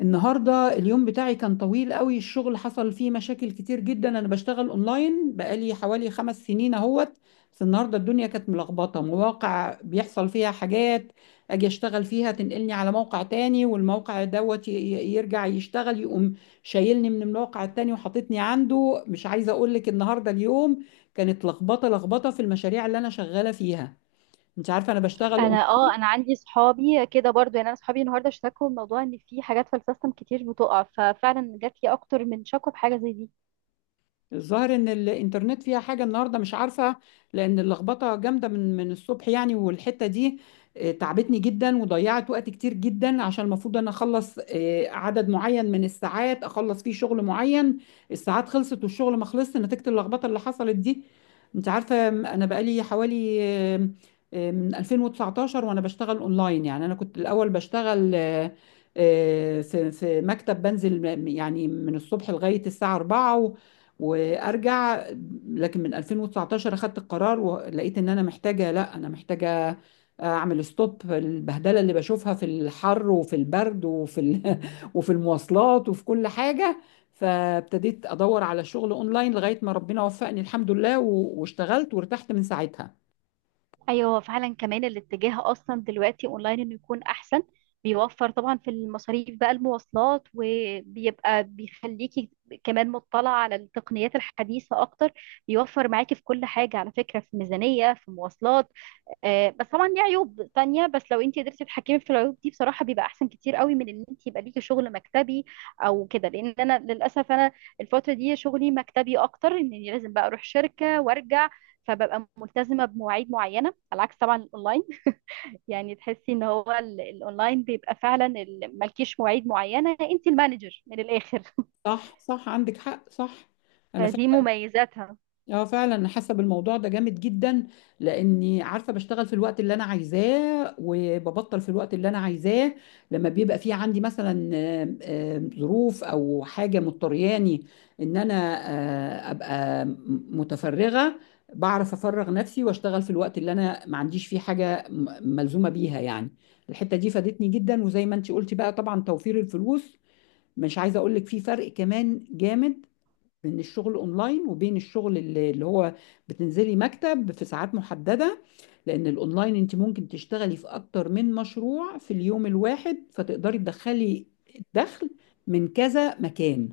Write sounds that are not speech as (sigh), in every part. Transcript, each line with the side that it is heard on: left: النهارده اليوم بتاعي كان طويل قوي. الشغل حصل فيه مشاكل كتير جدا. انا بشتغل اونلاين بقالي حوالي 5 سنين اهوت. بس النهارده الدنيا كانت ملخبطه، مواقع بيحصل فيها حاجات اجي اشتغل فيها تنقلني على موقع تاني، والموقع دوت يرجع يشتغل، يقوم شايلني من الموقع التاني وحاططني عنده. مش عايزه اقول لك النهارده اليوم كانت لخبطه لخبطه في المشاريع اللي انا شغاله فيها. انت عارفه انا بشتغل.
right: انا انا عندي صحابي كده برضو يعني انا صحابي النهارده اشتكوا موضوع ان في حاجات في السيستم كتير بتقع، ففعلا جات لي اكتر من شكوى بحاجه زي دي.
left: الظاهر ان الانترنت فيها حاجه النهارده، مش عارفه، لان اللخبطه جامده من الصبح يعني، والحته دي تعبتني جدا وضيعت وقت كتير جدا، عشان المفروض انا اخلص عدد معين من الساعات اخلص فيه شغل معين. الساعات خلصت والشغل ما خلصش نتيجه اللخبطه اللي حصلت دي. انت عارفه، انا بقالي حوالي من 2019 وانا بشتغل اونلاين. يعني انا كنت الاول بشتغل في مكتب، بنزل يعني من الصبح لغايه الساعه 4 وارجع. لكن من 2019 اخدت القرار ولقيت ان انا محتاجه، لا، انا محتاجه اعمل ستوب البهدله اللي بشوفها في الحر وفي البرد وفي (laughs) وفي المواصلات وفي كل حاجه. فابتديت ادور على شغل اونلاين لغايه ما ربنا وفقني، الحمد لله، واشتغلت وارتحت من ساعتها.
right: ايوه فعلا، كمان الاتجاه اصلا دلوقتي اونلاين انه يكون احسن. بيوفر طبعا في المصاريف بقى المواصلات، وبيبقى بيخليكي كمان مطلعه على التقنيات الحديثه اكتر. بيوفر معاكي في كل حاجه على فكره، في ميزانيه، في مواصلات. بس طبعا ليه عيوب تانية، بس لو انت قدرتي تتحكمي في العيوب دي بصراحة بيبقى احسن كتير قوي من ان انت يبقى ليكي شغل مكتبي او كده. لان انا للاسف انا الفترة دي شغلي مكتبي اكتر، اني لازم بقى اروح شركة وارجع، فببقى ملتزمة بمواعيد معينة على عكس طبعا الاونلاين. (laughs) يعني تحسي ان هو الاونلاين بيبقى فعلا مالكيش مواعيد معينة، انت المانجر من الاخر. (laughs)
left: صح، صح، عندك حق، صح. انا
right: فدي
left: فعلا،
right: مميزاتها.
left: اه فعلا انا حاسه بالموضوع ده جامد جدا، لاني عارفه بشتغل في الوقت اللي انا عايزاه وببطل في الوقت اللي انا عايزاه. لما بيبقى في عندي مثلا ظروف او حاجه مضطرياني ان انا ابقى متفرغه، بعرف افرغ نفسي واشتغل في الوقت اللي انا ما عنديش فيه حاجه ملزومه بيها يعني. الحته دي فادتني جدا. وزي ما انت قلتي بقى، طبعا توفير الفلوس، مش عايزه اقول لك في فرق كمان جامد بين الشغل اونلاين وبين الشغل اللي هو بتنزلي مكتب في ساعات محددة. لان الاونلاين انت ممكن تشتغلي في اكتر من مشروع في اليوم الواحد، فتقدري تدخلي الدخل من كذا مكان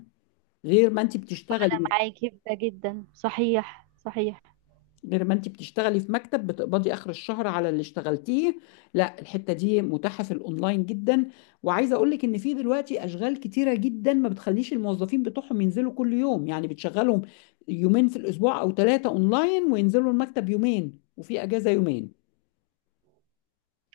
left: غير ما انت
right: أنا
left: بتشتغلي.
right: معاكي في ده جدا، صحيح صحيح.
left: غير ما انت بتشتغلي في مكتب بتقبضي اخر الشهر على اللي اشتغلتيه، لا، الحته دي متاحه في الاونلاين جدا. وعايزه اقول لك ان في دلوقتي اشغال كتيره جدا ما بتخليش الموظفين بتوعهم ينزلوا كل يوم، يعني بتشغلهم يومين في الاسبوع او ثلاثه اونلاين، وينزلوا المكتب يومين، وفي اجازه يومين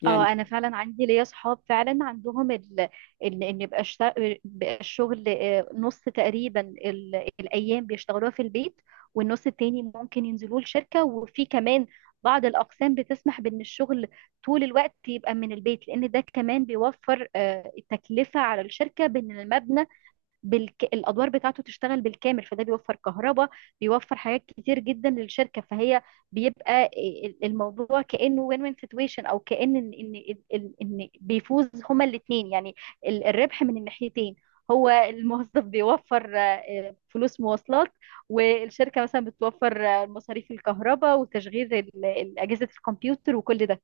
left: يعني.
right: اه انا فعلا عندي ليا صحاب فعلا عندهم ان يبقى بقى الشغل نص تقريبا الايام بيشتغلوها في البيت، والنص التاني ممكن ينزلوا الشركه. وفي كمان بعض الاقسام بتسمح بان الشغل طول الوقت يبقى من البيت، لان ده كمان بيوفر التكلفه على الشركه، بان المبنى الادوار بتاعته تشتغل بالكامل، فده بيوفر كهرباء، بيوفر حاجات كتير جدا للشركه. فهي بيبقى الموضوع كانه وين وين سيتويشن، او كان ان ان ان إن بيفوز هما الاثنين يعني، الربح من الناحيتين. هو الموظف بيوفر فلوس مواصلات، والشركه مثلا بتوفر مصاريف الكهرباء وتشغيل اجهزه الكمبيوتر وكل ده.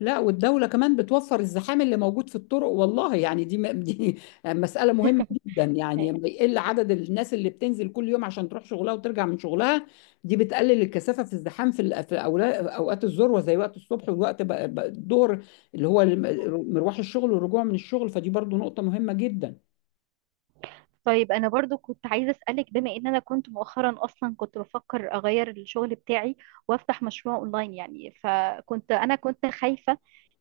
left: لا، والدولة كمان بتوفر الزحام اللي موجود في الطرق، والله يعني دي دي (laughs) مسألة مهمة
right: (laughs)
left: جدا. يعني لما يقل عدد الناس اللي بتنزل كل يوم عشان تروح شغلها وترجع من شغلها، دي بتقلل الكثافة في الزحام، في أوقات الذروة زي وقت الصبح والوقت بقى الظهر اللي هو مروح الشغل والرجوع من الشغل، فدي برضو نقطة مهمة جدا.
right: طيب انا برضو كنت عايزه اسالك، بما ان انا كنت مؤخرا اصلا كنت بفكر اغير الشغل بتاعي وافتح مشروع اونلاين يعني. فكنت انا كنت خايفه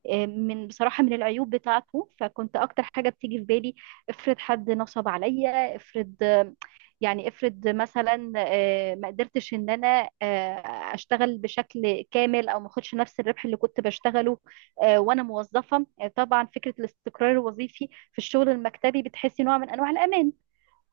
right: من بصراحه من العيوب بتاعته. فكنت اكتر حاجه بتيجي في بالي، افرض حد نصب عليا، افرض يعني افرض مثلا ما قدرتش ان انا اشتغل بشكل كامل، او ما اخدش نفس الربح اللي كنت بشتغله وانا موظفه. طبعا فكره الاستقرار الوظيفي في الشغل المكتبي بتحسي نوع من انواع الامان.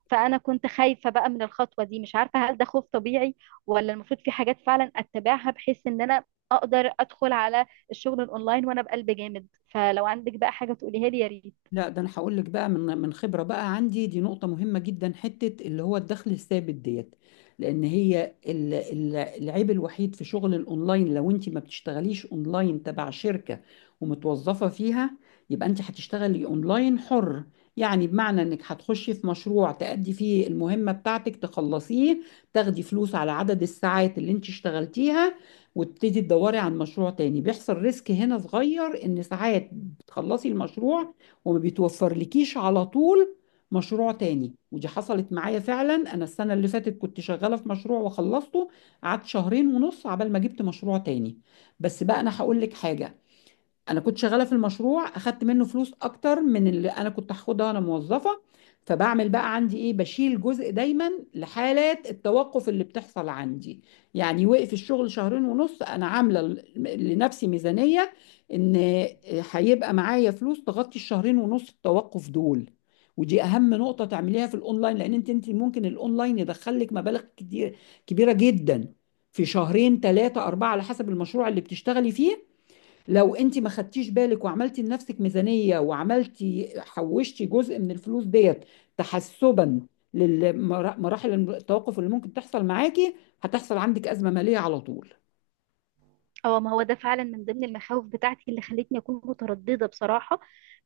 right: فانا كنت خايفه بقى من الخطوه دي، مش عارفه هل ده خوف طبيعي، ولا المفروض في حاجات فعلا اتبعها بحيث ان انا اقدر ادخل على الشغل الاونلاين وانا بقلب جامد. فلو عندك بقى حاجه تقوليها لي يا ريت.
left: لا، ده انا هقول لك بقى من خبره بقى عندي، دي نقطه مهمه جدا، حته اللي هو الدخل الثابت ديت. لان هي العيب الوحيد في شغل الاونلاين، لو انت ما بتشتغليش اونلاين تبع شركه ومتوظفه فيها، يبقى انت هتشتغلي اونلاين حر. يعني بمعنى انك هتخشي في مشروع تأدي فيه المهمه بتاعتك، تخلصيه، تاخدي فلوس على عدد الساعات اللي انت اشتغلتيها، وتبتدي تدوري عن مشروع تاني. بيحصل ريسك هنا صغير، ان ساعات بتخلصي المشروع وما بيتوفرلكيش على طول مشروع تاني. ودي حصلت معايا فعلا. انا السنه اللي فاتت كنت شغاله في مشروع وخلصته، قعدت شهرين ونص عبال ما جبت مشروع تاني. بس بقى انا هقول لك حاجه، انا كنت شغاله في المشروع اخدت منه فلوس اكتر من اللي انا كنت هاخدها وانا موظفه. فبعمل بقى عندي ايه، بشيل جزء دايما لحالات التوقف اللي بتحصل عندي. يعني وقف الشغل شهرين ونص، انا عامله لنفسي ميزانيه ان هيبقى معايا فلوس تغطي الشهرين ونص التوقف دول. ودي اهم نقطه تعمليها في الاونلاين، لان انت ممكن الاونلاين يدخلك مبالغ كتير كبيره جدا في شهرين ثلاثه اربعه على حسب المشروع اللي بتشتغلي فيه. لو انت ما خدتيش بالك وعملتي لنفسك ميزانية وعملتي، حوشتي جزء من الفلوس ديت تحسبا لمراحل التوقف اللي ممكن تحصل معاكي، هتحصل عندك أزمة مالية على طول.
right: اه، ما هو ده فعلا من ضمن المخاوف بتاعتي اللي خلتني اكون متردده بصراحه.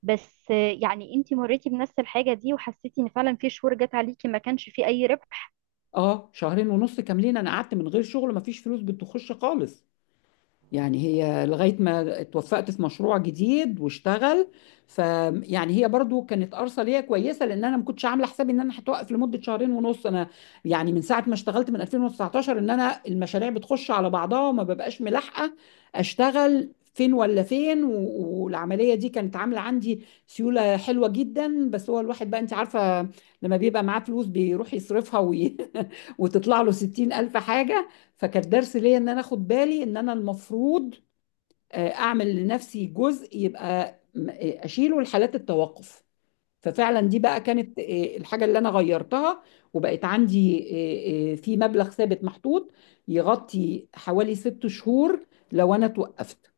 right: بس يعني انتي مريتي بنفس الحاجه دي؟ وحسيتي ان فعلا في شهور جت عليكي ما كانش في اي ربح؟
left: اه، شهرين ونص كاملين انا قعدت من غير شغل، مفيش فلوس بتخش خالص يعني، هي لغاية ما اتوفقت في مشروع جديد واشتغل فيعني هي برضو كانت أرصة ليا كويسة، لأن أنا ما كنتش عاملة حسابي إن أنا هتوقف لمدة شهرين ونص. أنا يعني من ساعة ما اشتغلت من 2019 إن أنا المشاريع بتخش على بعضها وما ببقاش ملاحقة أشتغل فين ولا فين، والعملية دي كانت عاملة عندي سيولة حلوة جدا. بس هو الواحد بقى أنت عارفة لما بيبقى معاه فلوس بيروح يصرفها (laughs) وتطلع له 60,000 حاجة. فكان درس ليا ان انا اخد بالي ان انا المفروض اعمل لنفسي جزء يبقى اشيله لحالات التوقف. ففعلا دي بقى كانت الحاجة اللي انا غيرتها، وبقت عندي في مبلغ ثابت محطوط يغطي حوالي 6 شهور لو انا توقفت.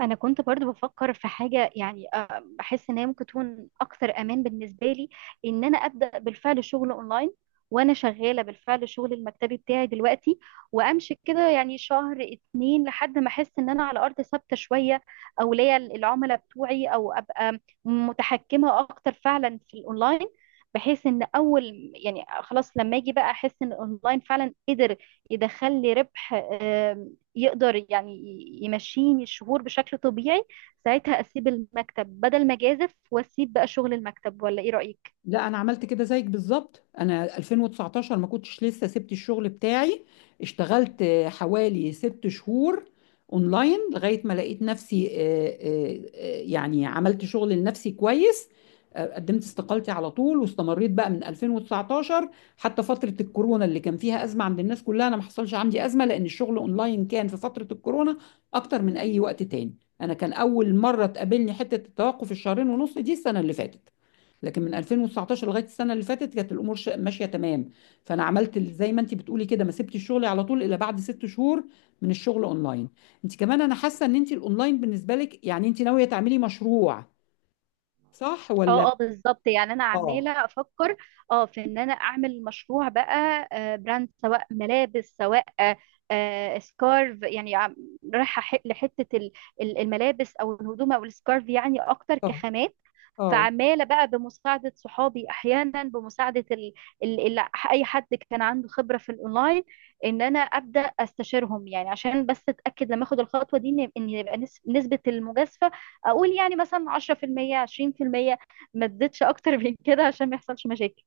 right: انا كنت برضو بفكر في حاجه يعني، بحس ان هي ممكن تكون اكثر امان بالنسبه لي، ان انا ابدا بالفعل شغل اونلاين وانا شغاله بالفعل الشغل المكتبي بتاعي دلوقتي، وامشي كده يعني شهر اتنين لحد ما احس ان انا على ارض ثابته شويه، او ليا العملاء بتوعي، او ابقى متحكمه اكتر فعلا في الاونلاين. بحيث ان اول يعني خلاص لما اجي بقى احس ان الاونلاين فعلا قدر يدخل لي ربح، آه، يقدر يعني يمشيني الشهور بشكل طبيعي، ساعتها اسيب المكتب، بدل ما اجازف واسيب بقى شغل المكتب. ولا ايه رأيك؟
left: لا، انا عملت كده زيك بالظبط. انا 2019 ما كنتش لسه سبت الشغل بتاعي، اشتغلت حوالي 6 شهور اونلاين لغايه ما لقيت نفسي يعني عملت شغل لنفسي كويس. قدمت استقالتي على طول واستمريت بقى من 2019 حتى فتره الكورونا اللي كان فيها ازمه عند الناس كلها انا ما حصلش عندي ازمه، لان الشغل اونلاين كان في فتره الكورونا اكتر من اي وقت تاني. انا كان اول مره تقابلني حته التوقف الشهرين ونص دي السنه اللي فاتت. لكن من 2019 لغايه السنه اللي فاتت كانت الامور ماشيه تمام. فانا عملت زي ما انت بتقولي كده، ما سبتش شغلي على طول الا بعد 6 شهور من الشغل اونلاين. انت كمان انا حاسه ان انت الاونلاين بالنسبه لك يعني انت ناويه تعملي مشروع، صح ولا؟
right: اه اه بالظبط، يعني انا
left: اه،
right: عمالة افكر اه في ان انا اعمل مشروع بقى براند، سواء ملابس، سواء سكارف. يعني لحتة الملابس او الهدوم او السكارف يعني اكتر
left: اه،
right: كخامات.
left: اه،
right: فعماله بقى بمساعده صحابي احيانا بمساعده ال... ال... اي حد كان عنده خبره في الاونلاين، ان انا ابدا استشيرهم يعني، عشان بس اتاكد لما اخد الخطوه دي ان إن يبقى نسبه المجازفه اقول يعني مثلا 10% 20%، ما تزيدش اكتر من كده عشان ما يحصلش مشاكل.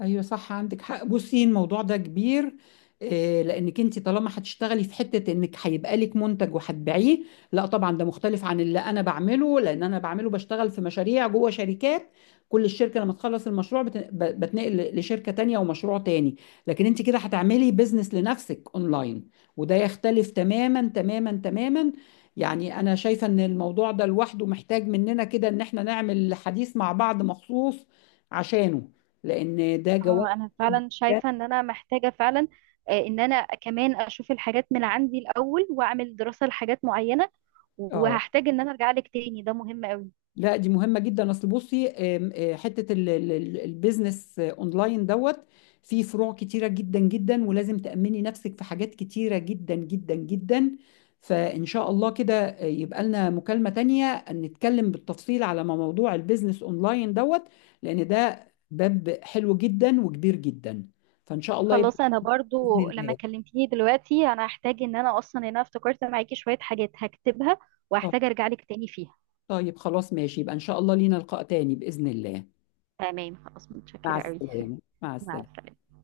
left: ايوه، صح، عندك حق. بصي الموضوع ده كبير، لانك انت طالما هتشتغلي في حته انك هيبقى لك منتج وهتبيعيه. لا طبعا ده مختلف عن اللي انا بعمله، لان انا بعمله بشتغل في مشاريع جوه شركات. كل الشركه لما تخلص المشروع بتنقل لشركه تانية ومشروع تاني. لكن انت كده هتعملي بيزنس لنفسك اونلاين، وده يختلف تماما تماما تماما. يعني انا شايفه ان الموضوع ده لوحده محتاج مننا كده ان احنا نعمل حديث مع بعض مخصوص عشانه، لان ده جوانب
right: اه انا
left: كتير
right: فعلا
left: جداً.
right: شايفه ان انا محتاجه فعلا، ان انا كمان اشوف الحاجات من عندي الاول واعمل دراسه لحاجات معينه.
left: اه،
right: وهحتاج ان انا ارجع لك تاني، ده مهم قوي.
left: لا، دي مهمه جدا. اصل بصي، آم، آه، حته البيزنس اونلاين دوت، فيه فروع كتيره جدا جدا، ولازم تامني نفسك في حاجات كتيره جدا جدا جدا. فان شاء الله كده يبقى لنا مكالمه تانية نتكلم بالتفصيل على موضوع البيزنس اونلاين دوت، لان ده باب حلو جدا وكبير جدا. فان شاء الله يبقى،
right: خلاص انا برضو
left: باذن
right: لما
left: الله.
right: كلمتيني دلوقتي انا هحتاج ان انا اصلا ان انا افتكرت معاكي شوية حاجات هكتبها،
left: آه،
right: وهحتاج ارجع لك تاني فيها.
left: طيب، خلاص ماشي، يبقى ان شاء الله لينا لقاء تاني باذن الله.
right: تمام خلاص،
left: مع
right: متشكرة قوي.
left: السلامة، مع
right: مع
left: السلامة.
right: السلامة.